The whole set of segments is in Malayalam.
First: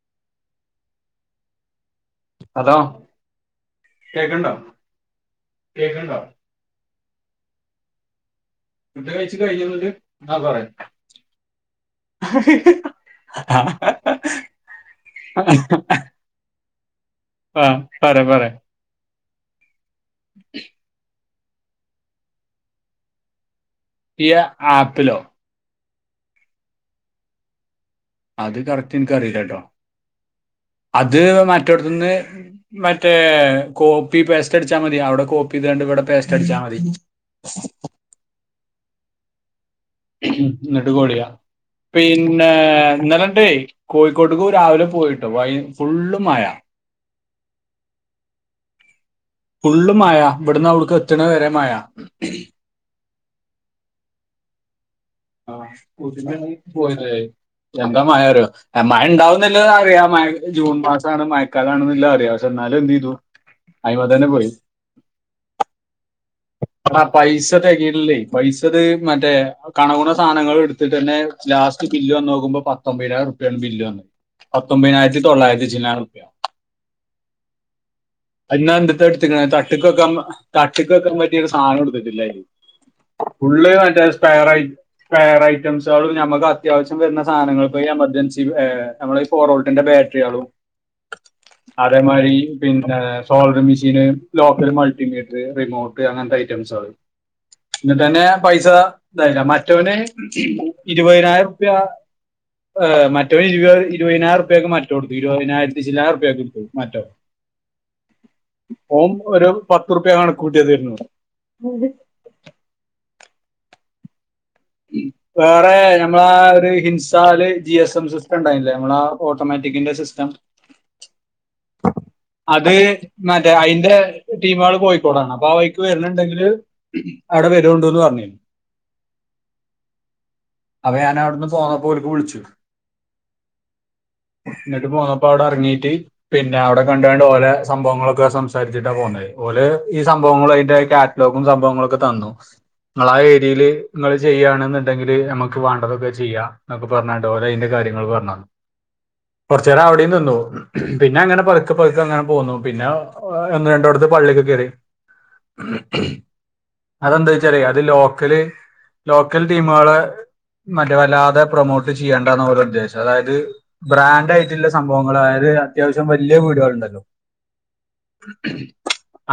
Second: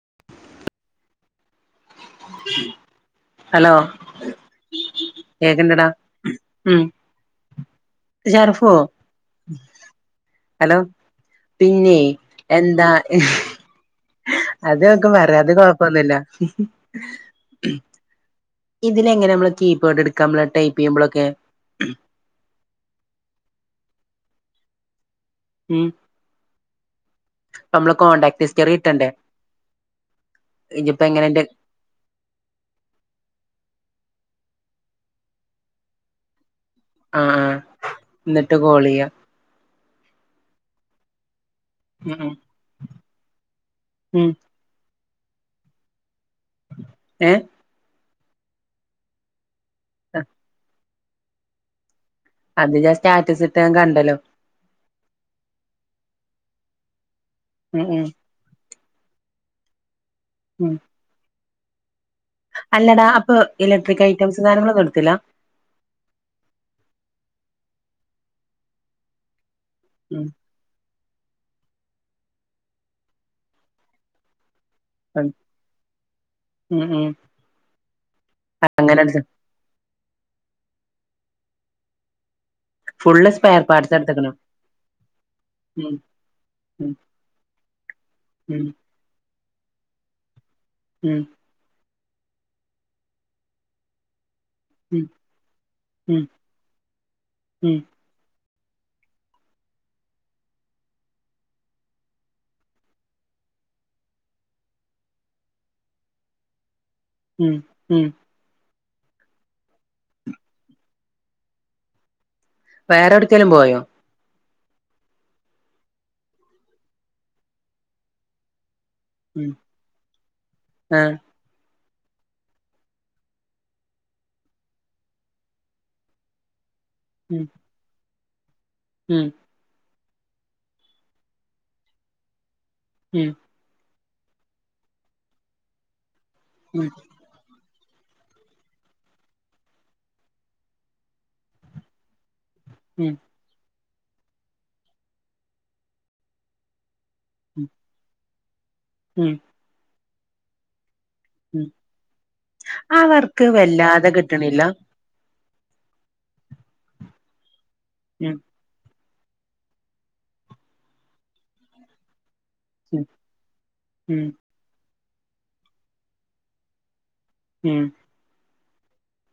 [inaudible] ഹലോ ഹലോ കേക്കണ്ടോ കേക്കെണ്ടാ ടാ. കേക്കണ്ടോ ഉം ഷർഫോ ഫുഡ് കഴിച്ച് കഴിഞ്ഞിട്ട് ആ പറയാം ഹലോ? പിന്നെ എന്താ? അത് നോക്കും പറയാ, അത് കൊഴപ്പൊന്നുമില്ല. ആഹ് പറ, പറ, ഇതിലങ്ങെ നമ്മൾ കീപാഡ് എടുക്കാ? ടൈപ്പ ചെയ്യുമ്പോഴൊക്കെ? ഈ ആപ്പിലോ? ഉം. അപ്പോ നമ്മളെ കോൺടാക്ട് അത് ഹിസ്റ്ററി കറക്റ്റ് കിട്ടണ്ടേ, എനിക്കറിയില്ല കേട്ടോ നിയിപ്പോ എങ്ങനെന്റെ- ഒറ്റടുത്തന്ന്- മറ്റേ കോപ്പി പേസ്റ്റ് അടിച്ചാൽ മതി. അവിടെ കോപ്പി, ഇത് രണ്ട് ഇവിടെ പേസ്റ്റ് അടിച്ചാ മതി. ആഹ് ആഹ് എന്നിട്ട് കോൾ ചെയ്യാം ഇങ്ങട്ട് കോളിയോ? ഉം ഉം പിന്നെ ഇന്നലണ്ടേ ഉം കോഴിക്കോട്ട് രാവിലെ പോയിട്ടോ വൈ ഫുള്ള് മഴ ഏഹ് ഫുള്ള് മഴ ഇവിടുന്ന് അവിടുക്ക് എത്ത്ണ വരേ മഴ അത് ഞാൻ സ്റ്റാറ്റസ് ഇട്ട് കണ്ടല്ലോ ആഹ് സ്കുട്ടിമേ ഞാൻ പോയില്ലേ ഉം എന്താ ഉം മഴ അറിയോ മഴണ്ടാവുന്നില്ലത് അറിയാം മഴ ഉം ജൂൺ മാസമാണ് മഴക്കാലാണെന്നലത് അറിയാ അല്ലടാ അപ്പൊ ഇലക്ട്രിക് ഐറ്റംസ് പോയി സാധയങ്ങളൊന്നും എടുത്തില്ല ആഹ് പൈസ തെകഞ്ഞില്ലേ പൈസത് മറ്റേ കണകുണ ഉം സാധനങ്ങൾ എടു ത്തിട്ട് തന്നെ ലാസ്റ്റ് ബില്ല് വന്ന് നോക്കുമ്പോ പത്തൊമ്പതിനായിരം രുപയാണ് ബില്ല് വന്നെ പത്തൊമ്പതിനായിരത്തി തൊള്ളായിരത്തി ചില്ലാന റുപ്യ ഉം ഉം അതീന്ന് അങ്ങനെ എടുത്ത് എതെടുതുക്കുണ് തട്ടക്ക് വെക്കാ തട്ട് വക്കാൻ പറ്റിയൊരു സാധനം എടുത്തിട്ടില്ലായി സ്പെയർ ഫുള്ള് പാർട്സ് മറ്റേ എടുത്ത്ക്ക്ണ് റസ്പയറായി സ്‌പെയർ ഉം ഐറ്റംസകും ഞമ്മുക്ക് ഉം അത്യാവശ്യം വരുന്ന സാധനങ്ങൾ ഇയി എമർജൻസി ഉം എ നമ്മള് ഈ ഫോറൊൾട്ടിന്റെ ബാറ്ററികളും ഉം അതേ മാരി പിന്നെ സോളര് മിഷീന് ലോക്കൽ ഉം മൾട്ടി മീറ്ററ്‌ റിമോട്ട് ഉം അങ്ങൻത്തെ ഐറ്റംസാള് ഉം ടനെ പൈസ ഇതായില്ല മറ്റവന് ഇരുപതിനായിരം ർപ്യ ങ് മറ്റൊ ഇരുപത് ഇരുപതിനായിപൊക്കെ മറ്റ കൊടുത്തു ഇരുപതിനായിരത്തി ചിലാറ്പയൊക്കെ എടുത്ത് മറ്റോ ഉം ഉം ഓർ ഒരു പത്ത് ർപ്യ കണക്ക് കൂട്ടിതയ്നു വേറെ എവിടുക്കേലും പോയോ? വേറെ ഞമ്മളാ ഒരു ഹിൻസാല് ജി എസ് എം സിസ്റ്റം ഉണ്ടായില്ലേ നമ്മളാ ഉം ഓട്ടോമാറ്റിക്കിന്റെ സിസ്റ്റം ആഹ് അത് മറ്റേ അതിന്റെ ടീംമാള് കോഴിക്കോടാണ് അപ്പൊ ആഹ് വയ്ക്ക് വര്ണുണ്ടെങ്കില് ഉം അവിടെ വരോണ്ടുന്ന് പറഞ്ഞിന്നു ഉം അപ്പോ ഞാൻ അവിടുന്ന് പോന്നപ്പോൽ ക്ക് വിളിച്ചു ഉം എന്നിട്ട് പോന്നപ്പോ അവിടെ ഇറങ്ങീട്ട് പിന്നെ അവിടെ ഉം കണ്ടണ്ട് ഓലെ സംഭവങ്ങളൊക്കെ സംസാരിച്ചിട്ടാ പോന്നത് ഓല ക ഈ സംഭവങ്ങൾ അതിന്റെ കാറ്റ്ലോഗും സംഭവങ്ങളും ഒക്കെ തന്നു നിങ്ങ ഉം ആ ഏരിയയിൽ നിങ്ങൾ ചെയ്യയാണെന്നുണ്ടെങ്കില് നമുക്ക് വേണ്ടതൊക്കെ ചെയ്യാ എന്നൊക്ക പറഞ്ഞട്ടത് പോലെ ഉം അതിന്റെ കാര്ങ്ങൾ പറഞ്ഞ ഉം കുറച്ചേരം അവിടെ നിന്നു പിന്നെ അങ്ങനെ ഉം പുക്ക് പുക്ക അങ്ങനെ പോന്നു പിന്നെ ആ വർക്ക് ഒന്ന് രണ്ടടത്ത് വല്ലാതെ പള്ളക്ക് കിട്ടണില്ല കേറി അതെന്താച്ചലെ അത് ഉം ലോക്കല് ലോക്കൽ ടീമുകളെ മറ്റെ വല്ലാതെ പ്രൊമോട്ട് ചെയ്യേണ്ടന്ന ഒരു ഉദ്ദേശം ഉം അതായത് ഉം ബ്രാൻഡ് ആയിട്ട്ള്ള സംഭവങ്ങൾ അതായത് അത്യാവശ്യം വലിയ വീടുകളുണ്ടല്ലോ ഉം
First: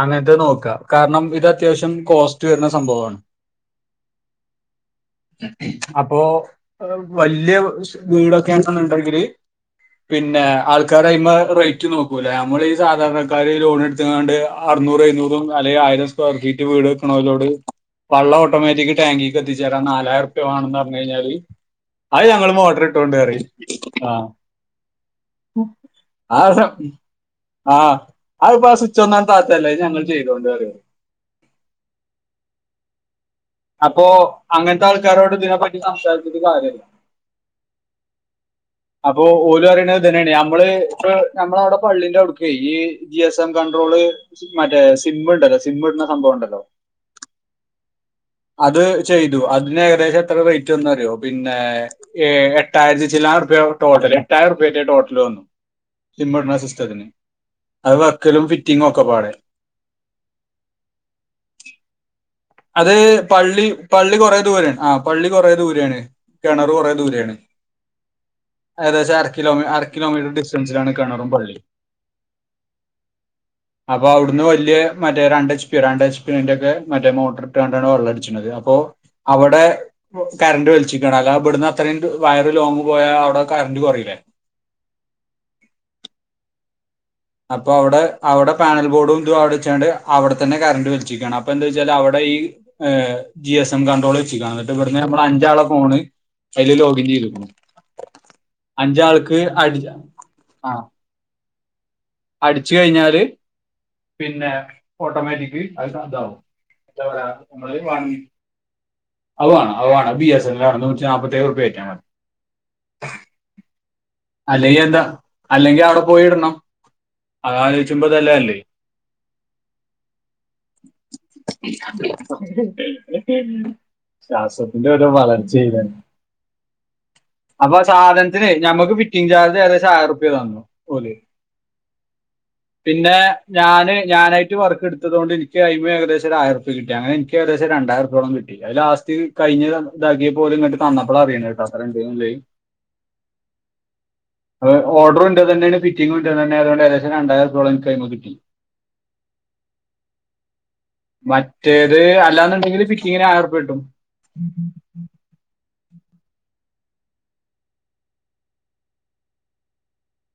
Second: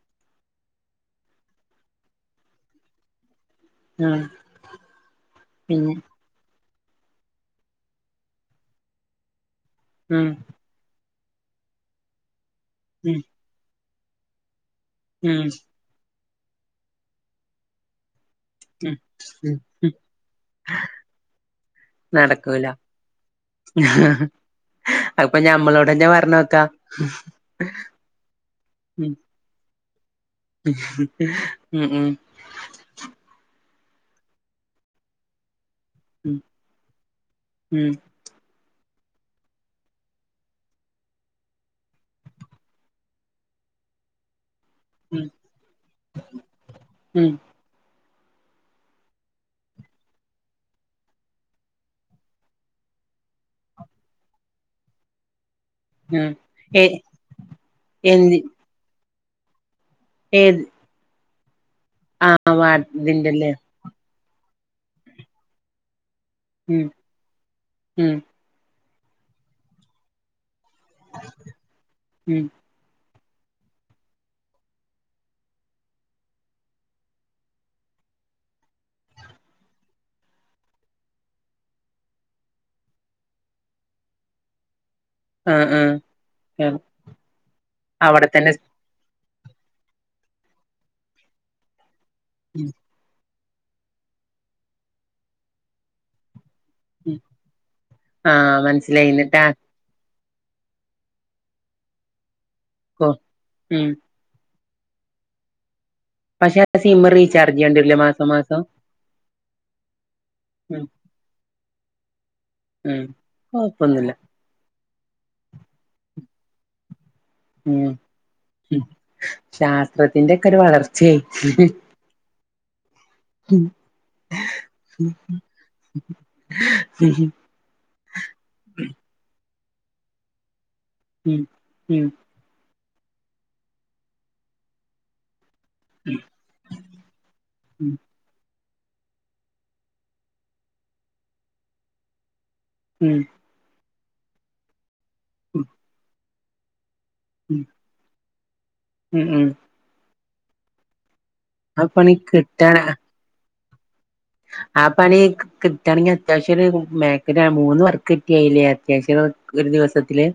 അങ്ങൻത്തെ നോക്കാം കാരണം ഇത് അത്യാവശ്യം കോസ്റ്റ് വരുന്ന സംഭവണ് ആഹ് പിന്നെ അപ്പോ വല്യ വീടൊക്കെ ആണ്ന്നുണ്ടെങ്കില്. ഉം പിന്നെ ആൾക്കാര് അഴിമെ റെയ്റ്റ് നോക്കൂല്ല. നമ്മൾ ഈ ഉം സാധാരണക്കാര് ലോൺ ഇടു റ്റ്കാണ്ട് അറുന്നൂറ് ഉം എഴുന്നൂറും ഉം അല്ലെ ആയിരം സ്ക്വയർ ഫീറ്റ് വീട് വെക്ക് ണോലോട് വള്ളം ഓട്ടോമേറ്റിക് ഉം ഉം ടാങ്കിക്ക് എത്തിച്ചേരാം നാലായിരറ്പ്യ മാണംന്ന് പറഞ് കഴിഞ്ഞാല് അത് ഞങ്ങള് നടക്കൂല മോട്ടറ് ഇട്ടോണ്ട് പ റിം. ആഹ് അത്പ്പൊ ഞമ്മളോടന്നെ പറഞ്ഞോക്ക അഹ് ഇപ്പാ സുച്ചൊന്ന് അണ്ട് താത്ത അയ്ല് ഞങ്ങൾ ചെയ്തോണ്ട് പറയും ഉം ഉം അപ്പൊ അങ്ങൻത്തെ ആൾക്കാരോട് ഇതിനെപ്പറ്റി ഉം സംസാരിച്ച്ട്ട്‌ കാര്യല്ല. ഉം അപ്പൊ ഓലറിയണ ഇതെന്നേണ്. നമ്മള് ഇപ്പ നമ്മളവിടെ പള്ളിന്റെ ഔട്ക്കേ ഈ. ജിയസം കൺണ്ട്രോള് മറ്റെ ഉം സിമ്ണ്ടല്ലോ സിം ഇട്ണ സംഭവം ഇണ്ടല്ലൊ. ഉം അത് ചെയ്തു. അതിന് ഏകദേശം എത്ര റേയ്റ്റ് വന്നു അറ്യാെ. പിന്നെ ഏ എട്ടായിരത്തി ചിലാനൊറ്പ്യ ടോട്ടല് എട്ടായിരറ്പ്യേറ്റെ ടോട്ടല് വന്നു ഉം സിമ്മ്ട്ണ ഏ സിസ്റ്റത്തിന്. അത് എന്ത് വെക്കലും ഫിറ്റിങ്ങും ഒക്കെ പാടെ. ഏത് ആ വാ അത് ഇതിന്റെല്ലേ പള്ളി പള്ളി കൊറേ ദൂരേണ്. ആ പള്ളി കൊറേ ദൂരേണ്. കെണറ് ഉം കൊറേ ദൂരേണ്. ഉം ഏകദേശം അര കിലോ അര കിലോമീറ്റർ ഡിസ്റ്റൻസിലാണ് കെണ്ണറും പള്ളി ഉം അപ്പൊ ഔട്ന്ന് വെല്യ മറ്റെ രണ്ടച്ച് പി രണ്ട്ച്ച് പ്പിന്റെ ഒക്കെ മറ്റെ മോ ഇട്ടാണ്ടണ് വള്ളട്ച്ച്ണത് അപ്പോ അവടെ കറണ്ട് വൽച്ചിക്കാണ്. അല്ലാ ഇബട്ന്ന് അത്രയും വയറ് ലോങ് പോയാ ഔടെ കറന്റ് കൊറീല്ലെ ആ ആ അപ്പൊ ഔടെ അവിടെത്തന്നെ ഔടെ പാനൽ ബോഡും തും ഔടെ വച്ചാണ്ട് അവ്ടെ തന്നെ കറണ്ട് വൽച്ച്ക്കാണ്. അപ്പൊ എന്താ വെച്ചാല് അവി ഇവിടെ ഈ ഉം ജി എസ് എം കൺണ്ട്രോള് വെച് കാണ. ഇന്നട്ട് ഇവട്ന്ന് നമ്മളെ അഞ്ചാളെ ഫോണ്. അയ്ല് ലോഗിൻ ഉം ചെയ്ത്ക്ക്ണ്. ആഹ് മനസ്സിലായി എന്നിട്ട് അഞ്ചാൾക്ക് അടി ആഹ് അടിച്ച് ആക്കോ കഴിഞ്ഞാല് ഉം പിന്നെ ഓട്ടോമാറ്റിക്ക് അത് ഇതാവും. പക്ഷെ എന്താ സിംമ് പറയാ റീചാർജ് ചെയ്യെണ്ട്യേ രൂലെ മാസം മാസം. അവ്വാണ് അവ്വാണ് ബി എസ് എൽ ആ ഉം നൂറ്റി നാപ്പത്തേയ് ഉറ്പ്യ കേറ്റ്യാമതി. ഉം കൊഴപ്പൊന്ന്ല്ല അല്ലെങ്കി എന്ത അല്ലെങ്കി ഔടെ പോയി ഇടണം. അതാലോചിക്കുമ്പോ ഇതെല്ലാം അല്ലേ ഉം ശാസ്ത്രത്തിന്റെ ഒക്കെ ഒരു വളർച്ചെ അ [unintelligible] എ ശ്വാസത്തിന്റെ ഒരു വളർച്ച [unintelligible] താണ് ഉം അപ്പൊ സാധൻത്തിന് ഞമ്മക്ക് ഫിറ്റിങ് ചാർജ് ഏകദേശം ആയിരര്പ്യ തന്നു. ഓല് ഉം ഉം പിന്നെ ഞാന് ഞാനായിട്ട് വർക്ക് ഇട്ത്തതോണ്ട് ഇൻ കയിമ ഏകദേശം ആയിരം കിട്ടി. അങ്ങെനെ ഇൻക്ക് ഏകദേശം രണ്ടായിരം കിട്ടി. അത് ലാസ്റ്റ് കഴിഞ് ഇതാക്ക്യേപ്പ ഓല് ഇങ്ങട്ട് തന്നപ്പള അറിണ്ട്ടൊ അത്രണ്ട് ന്ന്ല്ലെത്. ഉം ഓഡ്രു ഇന്റതന്നേണ്. ഫിറ്റിംഗ്‌ ഇന്റതന്നെ. അതുകണ്ട് ഏകദേശം രണ്ടായിരം ഉം ഉർപ്യാേളം ഇൻക്കയ്മെകിട്ടി. ഉം ഉം ആ മറ്റേത് പണി അല്ലാന്ന്ണ്ടെങ്കി ഫിറ്റിംഗിന് ആയിരൊറ്പ്യ കിട്ടും. ആപ്പ. പണി കിട്ടുകയാണെങ്കിൽ അത്യാവശ്യം ഒരു മേ മൂന്ന് വർക്ക് കിട്ടിയായില്ലേ അത്യാവശ്യം ഒരു ദിവസത്തില്.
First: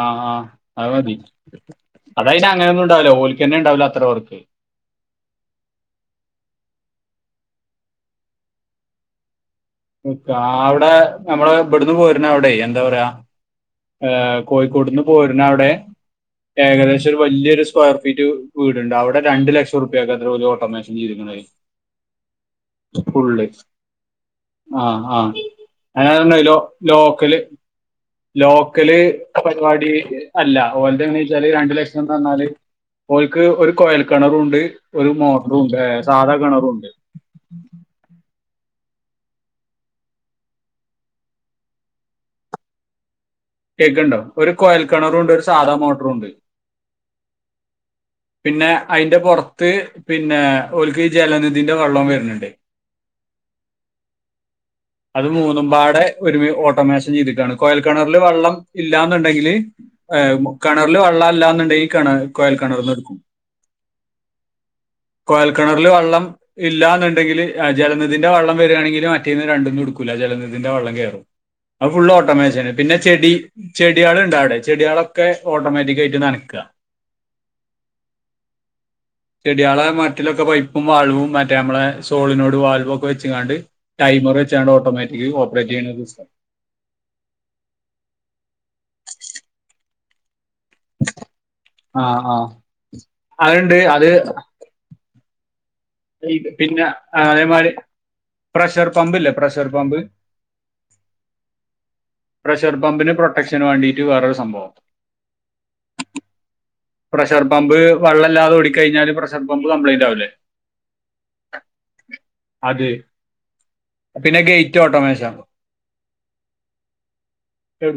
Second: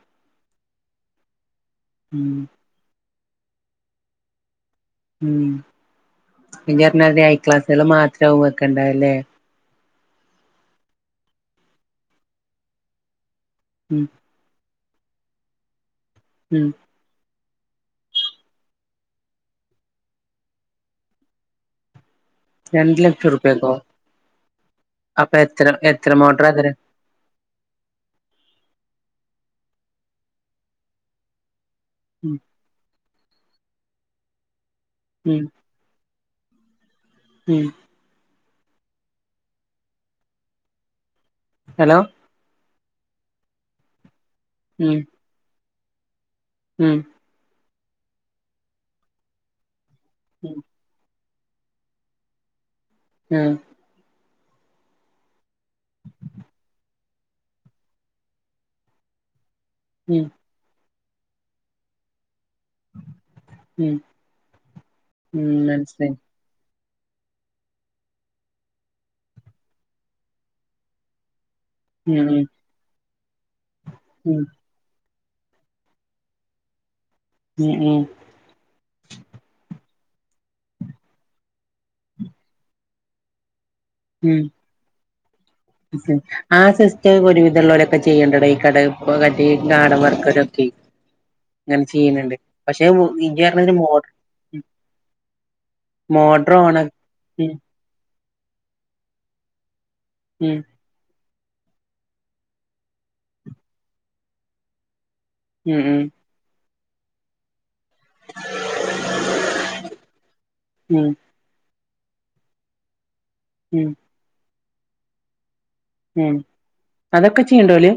ആഹ് ആഹ് അത് മതി ഉം അതായിന് അങ്ങനെയൊന്നും ഉണ്ടാവില്ല ഓൽക്ക് തന്നെ ഉണ്ടാവില അത്ര വർക്ക്. ഉ പിഞ്ഞാ ഐ ക്ലാസ്സുകള് മാത്ര വെക്കണ്ടാവല്ലേ. അവിടെ നമ്മള ഇവിടുന്ന് പോരുന്ന അവിടെ എന്താ പറയാ. ഉം കോഴിക്കോട്ന്ന് പോരുന്ന അവിടെ ഉം ഏകദേശര് വലിയൊരു. സ്ക്വയർ ഫീറ്റ് വീടുണ്ട് അവിടെ രണ്ട് ലക്ഷം ഉർപേകാത്ര ഓല് ഓട്ടോമേഷൻ ചെയ്ത്ക്ക്നത്. രണ്ട് ലക്ഷം റുപ്യക്കോ ആ ആ അങ്ങനെ ലോ ലോക്കല് ലോക്കല് പരിപാടി അല്ല ഓലതെങ്ങനെ വെച്ചാല് രണ്ട് ലക്ഷം എന്ന ഉം റഞ്ഞാല്. ഓൽക്ക് ഒരു കുയൽ കിണറുംണ്ട് ഒരു ഉം മോട്ടറും ഉണ്ട് സാധാ കിണറുംണ്ട്. ഉം ഹലോ. കേക്കണ്ടോ ഒരു കോയൽ ഉം കിണറും ഉണ്ട് ഒരു സാധാ മോട്ടറും ഉണ്ട്. ഉം പിന്നെ അയിന്റെ പുറത്ത് പിന്നെ ഒൽക്ക് ജലനിധിന്റെ വെള്ളം വരുന്നുണ്ട്. ഏ അത് മൂന്നും പാടെ ഒരുമി ഓട്ടോമേഷൻ ചെയ്തിക്കാണ് കോയൽക്കണറില് വെള്ളം ഇല്ലന്നുണ്ടെങ്കിൽ. ഉം ഉം കിണറില് വെള്ളല്ലാന്നുണ്ടങ്കി കിണറ്. കോയൽക്കിണർന്ന് എടുക്കും ഉം കോയൽക്കിണറില് മനസ്സിലായി വള്ളം. ഇല്ല എന്നുണ്ടെങ്കിൽ ജലനിധിന്റെ വള്ളം വരികയാണെങ്കിൽ മറ്റേന്ന് രണ്ട്ന്നും ഇടുക്കില്ല ജലനിധിന്റെ വള്ളം കയറും. അത് ഫുള് ഉം ഓട്ടോമാഷണ് പിന്നെ ചെടി ചെടികൾ ഉം ഇണ്ടവിടെ. ചെടികളൊക്കെ ഓട്ടോമാറ്റിക് ആയിട്ട് നനക്ക. ഉം ഉം. ചെടികളെ മൊർറ്റിലൊക്കെ പൈപ്പും വാൾവും മറ്റേ നമ്മളെ സോളിനോട് വാൾവ ഒക്കെ വെച്കാണ്ട്. ടൈമർ ഉം വെച്ചാണ് ഓട്ടോമാറ്റിക്കില് ഓപ്പറേറ്റ് ചെയ്യുന്ന ഒരു ഉം സിസ്റ്റ് ആ സിസ്റ്റം ഒരുവിധംള്ളവരൊക്കെ ചെയ്യേണ്ടട ഈ കടത്തെ ഗാർഡൻ വർക്കരൊക്കെ. അങ്ങനെ ആഹ് ചെയ്യുന്നുണ്ട് ആഹ് പക്ഷെ ഇജ് പറഞ്ഞമാതിരി അതുണ്ട് അത് മോട്ടർ. ഓണാ പിന്നെ ഉം അതേമാതിരിപ്രഷർ പമ്പ് ഇല്ലേ പ്രഷർ പമ്പ്. ഉം പ്രഷർ പമ്പിന് പ്രൊട്ടക്ഷന് വേണ്ടിയിട്ട് വേറൊരു സംഭവം. ഉം ഉം. പ്രഷർ പമ്പ് വെള്ളംല്ലാതെ ഓടിക്ക കഴിഞ്ഞാല് പ്രഷർ പമ്പ് കംപ്ലൈന്റ് ആവൂല്ലേ. ഉം അത്. ഉം. പിന്നെ ഗേറ്റോട്ടോമേഷോ. ഉം അതൊക്കെ ചെയ്ണ്ട ഓല്.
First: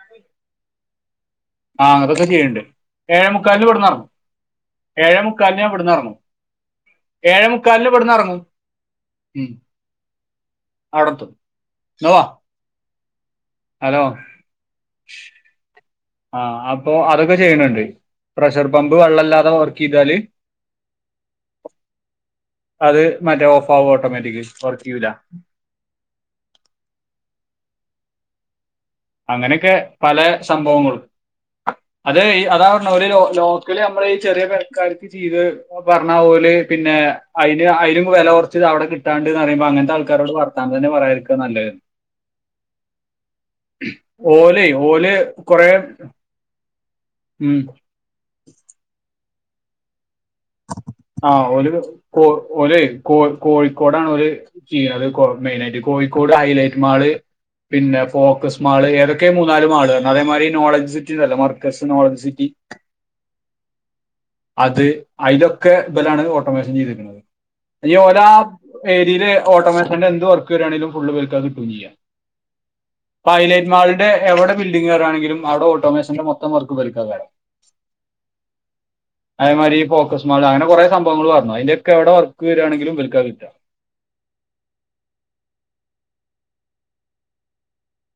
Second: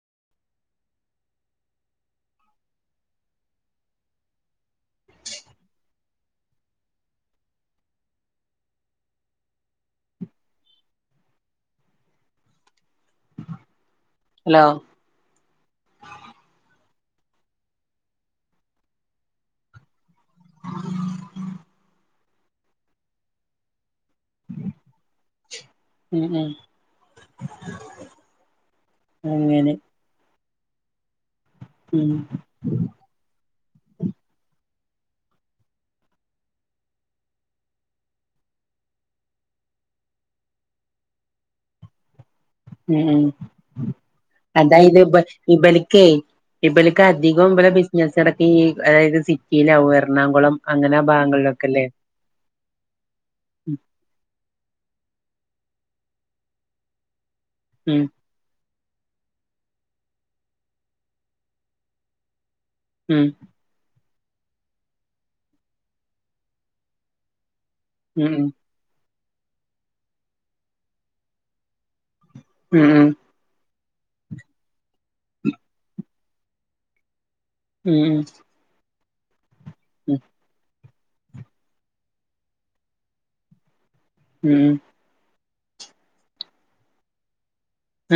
അണെ ആഹ് അതൊക്കെ ചെയ്യണ്ട് ഏഴേ മുക്കാലിന് ഇവിടന്ന്റങ്ങു ഏഴേമുക്കാലിന് ഞാൻ ഇവിടന്ന്റങ്ങു. ഏഴേ മുക്കാലിന് വിടന്ന് ഇറങ്ങൂ. അവടത്തും ന്ന വാ ഹലോ ഹലോ ആഹ് അപ്പൊ അതൊക്കെ ചെയ്യണണ്ട് പ്രഷർ പമ്പ് വെള്ളല്ലാതെ വർക്ക് ചെയ്താല്. ഉ [unintelligible] അത് മറ്റേ ഓഫ് ആവും ഓട്ടോമാറ്റിക് വർക്ക് ചെയ്യൂല ഉം ഉം അങ്ങനെയൊക്കെ അങ്ങനെ പല സംഭവങ്ങളും ഉം അത് അതാ ഒര് ലോ ലോക്കല് നമ്മളി ചെറിയ പെരക്കാർക്ക് ചെയ്ത് പറഞ്ഞാ ഓല് പിന്നെ അയിന് അയിലും വെല കൊറച്ചത് അവിടെ കിട്ടാണ്ട്ന്ന് പറയുമ്പോ അങ്ങനത്തെ ആൾക്കാരോട് വർ താൻ തന്നെ പറയാരിക്ക നല്ലേ ഉം ഓല് അതായത് ഓല് ഇബ കൊറേ ഇബല്ക്കേ ഇബലക്ക് അധികോം ഉം ഇബലെ ബി ഞാനിടക്ക് അതായത് സിറ്റിയിലാകും എറണാകുളം അങ്ങനെ ആ ആഹ് ഓല് ഭാഗങ്ങളിലൊക്കെല്ലേ കോ ഓലെയ് കോ കോഴിക്കോടാണോല് ചെയ്യണത് മെയിനയിട്ട് കോഴിക്കോട് ഹൈലൈറ്റ് മാള് പിന്നെ ഉം ഫോക്കസ് മാള് ഏതൊക്കെ മൂന്നാല് മാള്കള് അതേ മാരി നോളജ് സിറ്റിണ്ടല്ലോ മർക്കസ് നോളജ് സിറ്റി ഉം അത് അയിലൊക്കെ ബലാണ് ഓട്ടോമേഷൻ ചെയ്തിക്കണത് ഇഞ്ഞി ഓലാ ഉം ഏരീല് ഓട്ടോമേഷന്റെ എന്ത് വർക്ക് വരാണെലും ഫുള്ളിവൽക്ക കിട്ടും ചെയ്യാ ഉം പ്പൊ ഹൈലൈറ്റ് മാളിന്റെ എവിടെ ബിൽഡിംഗ് വരാണെങ്കിലും അവിടെ ഓട്ടോമേഷന്റെ മൊത്തം വർക്ക് ഇവര്ക്കേക്കാരം ഉം അതേമാരി ഈ ഉം ഉം ഫോക്കസ് മാള് അങ്ങനെ കുറെ സംഭവങ്ങൾ പറഞ്ഞു അയിന്റോക്കെ എവടെ വർക്ക് വരാണെങ്കിലും ഇവൽക്ക കിട്ട ഉം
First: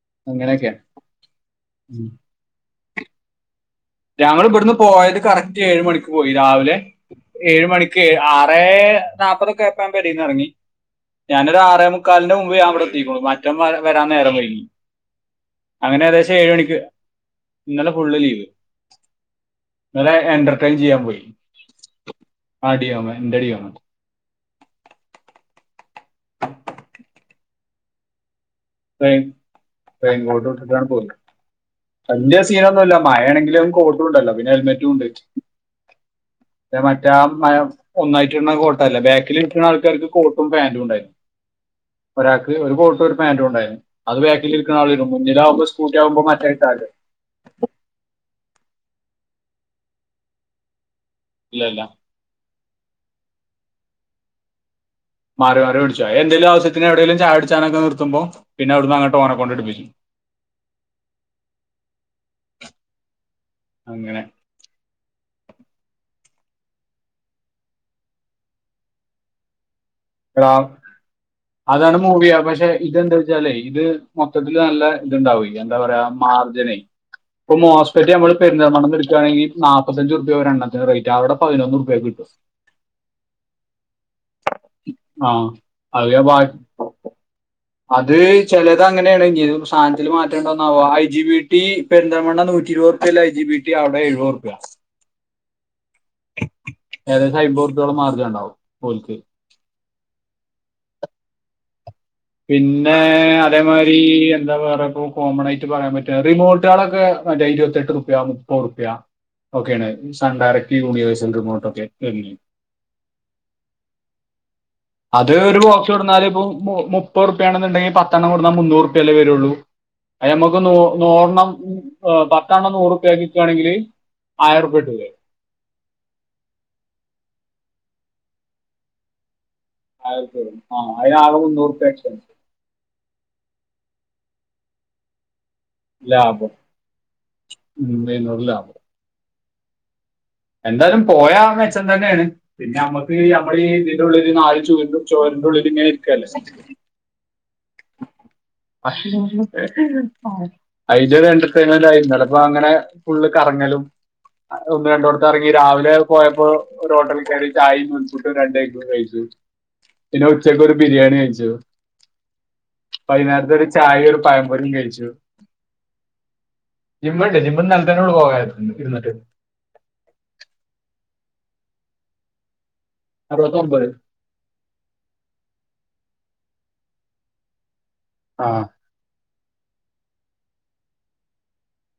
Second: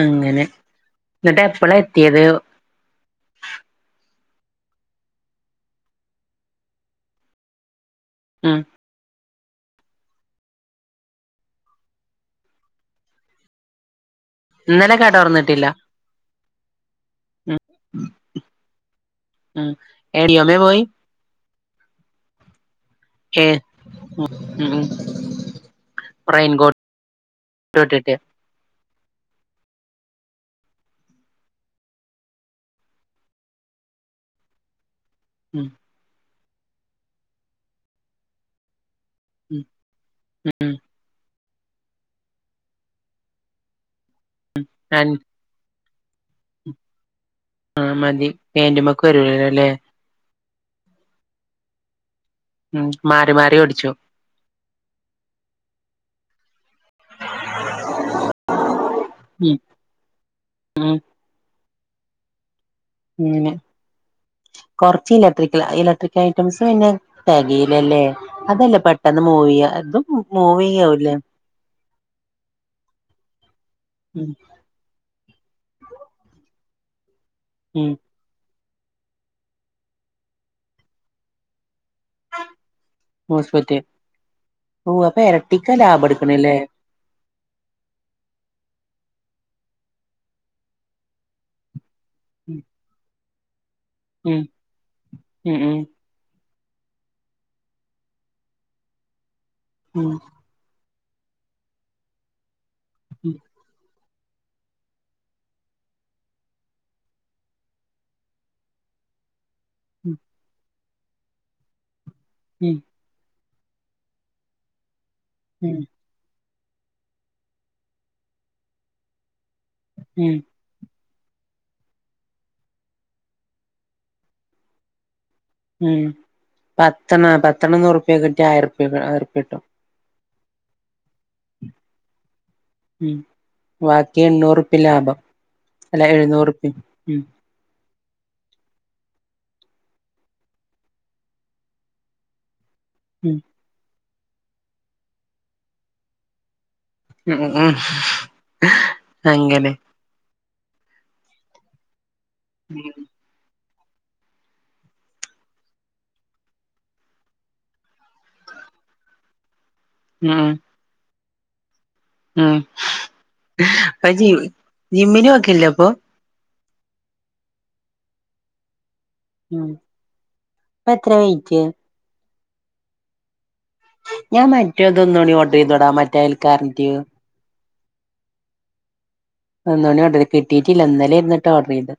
അങ്ങനെ അങ്ങനെയൊക്കെയാണ് ന്നട്ട് എപ്പളാ എത്തിയത് ഞങ്ങളിബിടുന്ന് പോയത് കറക്റ്റ് ഏഴ് മണിക്ക് പോയി രാവിലെ ഏഴ് മണി ക്ക് ഉം ആറേ നാല്പ്പതൊക്കെ ആയപ്പോ ഞാൻ പെരേന്ന് എറങ്ങി ഞാനൊരു ആറേ മുക്കാലിന്റെ മുമ്പ് ഞാവിടെ എത്തിക്ക്ണു മറ്റോൻ വരാൻ നേരം വൈകി ഇന്നലെ കട തൊറന്നിട്ടില്ല അങ്ങനെ ഏകദേശം ഏഴ് മണിക്ക് ഉം ഇന്നലെ ഫുള്ള് ലീവ് ഉം ഇന്നലെ എന്റർടൈൻ ചെയ്യാൻ പോയി ആടിയോമെ ഏഹ് ഉം ഉം റെയിൻ കോട്ട് ട്ടിട്ടിട്ട് റെയിൻ റെയിൻ കോട്ടുട്ടിട്ടാണ് പോവുന്നെ വല്യ സീനൊന്നുല്ല മഴാണെങ്കിലും കോട്ടുണ്ടല്ലോ പിന്നെ ഹെൽമെറ്റും ണ്ട് ഉം മറ്റേ ആഹ് മ ഒന്നായിട്ട്ട്ണ കോട്ടല്ലേ ബാ ഉം ബാക്കിലിരിക്കണ ആൾക്കാർക്ക് കോട്ടും ഉം പാന്റും ണ്ടായിരുന്നു ഒരാൾക്ക് ഒരു കോട്ടും ഒരു പാന്റു ഉണ്ടായിരുന്നു അത് ബാക്കിലിരിക്കണ ആളിടും അൻ മുന്നിലാവുമ്പോ സ്കൂട്ടി ആവുമ്പോ മറ്റേതിട്ട മതിയല്ലോ ആഹ് മതി പേന്റുമക്ക് വരുലല്ലോ അല്ലേ ഇല്ല ല്ല ഉം മാറി മാറി ഓടിച്ചുവൊ മാറി മാറി ഓടിച്ചും അതെന്തേലും ആവശ്യത്തിന് എവിടേലും ചായുടിച്ചാനൊക്കെ നിർത്തുമ്പോ പിന്നവിടുന്ന് അങ്ങട്ട് ഓനെ കൊണ്ട് ഉം ഇട്പ്പിച്ചും ഉം ങ്ങനെ അങ്ങനെ കൊറച്ച് ഇലക്ട്രിക്കൽ ഇലക്ട്രിക്കൽ ഐറ്റംസ് പിന്നെ തെകയിലല്ലേ അതല്ലേ പെട്ടെന്ന് മൂവെയ്യ അതും ഏതാ അതാണ് മൂവെയ്യ പക്ഷെ ഇതെന്താ വെച്ചാലേ ഇത് ഉം മൊത്തത്തിൽ ഇത് നല്ല ഇത്ണ്ടാവു എന്താ പറയാ മാർജിനേ ഇപ്പൊ ഉം മോസ്പറ്റിയ നമ്മൾ പെരിന്തൽമണ്ണ ന്ന് എടുക്കണെങ്കി നാൽപ്പത്തഞ്ചുർപ്യാ ഒരെണ്ണത്തിനെ റേറ്റ് അവിടെ പതിനൊന്നു ർപ്യക്ക് കിട്ടും മോസ്‌പെറ്റ് ഓഹ് അപ്പൊ ആ എരട്ടിക്ക അത് ഞാൻ ലാഭട്ക്ക്ണ്ല്ലേ ബാ- അത് ചെലത് അങ്ങനേണ്. ഇഞ്ഞി സാനത്തില് മാറ്റണ്ടോ ന്നാവോ I G B T Perinthalmanna ഉം നൂറ്റി ഇരുപത്റുപ്യള്ള ഐ ജി ബീ ട്ടി അവിടെ ഉം എഴുപതുർപ്യ. ഉം ഏകദേശം അയ്പത് ഉർപ്യോളം മാർജൻ ണ്ടാവും ഓല്ക്ക്. ഉം പിന്നെ ഉം അതേമായ്രി എന്താ പ റ കൊ കോമണ് ആയിട്ട് പറയാൻ പറ്റാ. റിമോട്ടേളൊക്കെ മറ്റേ ഇരുപത്തെട്ട് ഉർപ്യ മുപ്പത് ഉർപ്യ ഒക്കേണ് ഈ ഉം സണ് ഡയറക്റ്റ് യൂണിവേഴ്സൽ റിമോട്ടൊക്കെ വെര്ന്. ഉം അത് ഒരു ഉം ബോക്സ് കൊടുന്നാൽ ഇപ്പം മു മുപ്പത് ഉർപ്യയാണെന്നുണ്ടെങ്കി പത്തെണ്ണം കൊടുന്നാ മുന്നൂറുപ്യല്ലേ വരുള്ളൂ. ഉം അയമ്മ ക്ക് നൂ നൂറെണ്ണം ഏഹ് പത്തെണ്ണം നൂറുപ്യേക്ക് വിക്കാണെങ്കില ആയിര ഉർപ്യ കിട്ടൂല്ലേ. ഉം പത്തെണ്ണം പത്തെണ്ണം നൂറുപ്യേക്ക് വിറ്റാ ആയിര ഉർപ്യ ആയിര ഉർപ്യ കിട്ടും. ആഹ് ആയ്രൊർപ്യ വരും. അതിനാകെ മൂന്നൂറുപ്യ എക്സ്പെൻസ്. ഉം ബാക്കി എണ്ണൂറുപ്പ്യ ലാഭം അല്ല ലാഭം എഴുന്നൂറുപ്പിം ഉം. ഉം മെയിൻ റോഡിലാ എന്തായാലും പോയാ മെച്ചം തന്നേണ് പിന്നെ നമ്മക്ക് ഉം നമ്മളീ തി ൻ്റുള്ളില് നാല് ചുവരുൻ്റി ചോരിന്റെ ഉള്ളില് ങ്ങനെ ഇരിക്കല്ലേ. ഉം ഉം ആഹ് അയിന്റെ ഒരു എന്റർടൈമെന്റായി ഇന്നലെ വാങ്ങണെ ഉം ഫുള്ള് കറങ്ങലും ഒന്ന് രണ്ടോട്ത്ത് എറങ്ങി രാവിലെ പോയപ്പോ ഒരു ഹോട്ടല് കേറി ചായിം നൂൽപുട്ടും രണ്ടെഗും കഴിച്ചു. പിന്നെ ഉച്ചക്കൊരു ബിരിയാണി കഴിച്ചു. ആഹ് വൈന്നേരത്തൊരു ചായി ഒരു പഴം പൊരിം കഴിച്ചു. ജിമ്മിന് പോക്കില്ലേ അപ്പൊ ജിമ്മ് ണ്ട്, ജിമ്മ് ഇന്നലെ തന്നെ പോകാതിര് ഇര്ന്നിട്ട്. ഉം ഇപ്പെത്രെ വെയിറ്റ്? അറുപത്തി ഒമ്പത്. ഞാൻ മറ്റേതൊന്നൂടി ഓർഡർ ചെയ്തടാം മറ്റേ അയൽ കാരന്റിയും - ആഹ് ഒന്നൂടി ഓർഡർ കിട്ടീട്ടില്ല ഇന്നലേര്ന്നുട്ടോ ഓർഡർ ചെയ്ത്.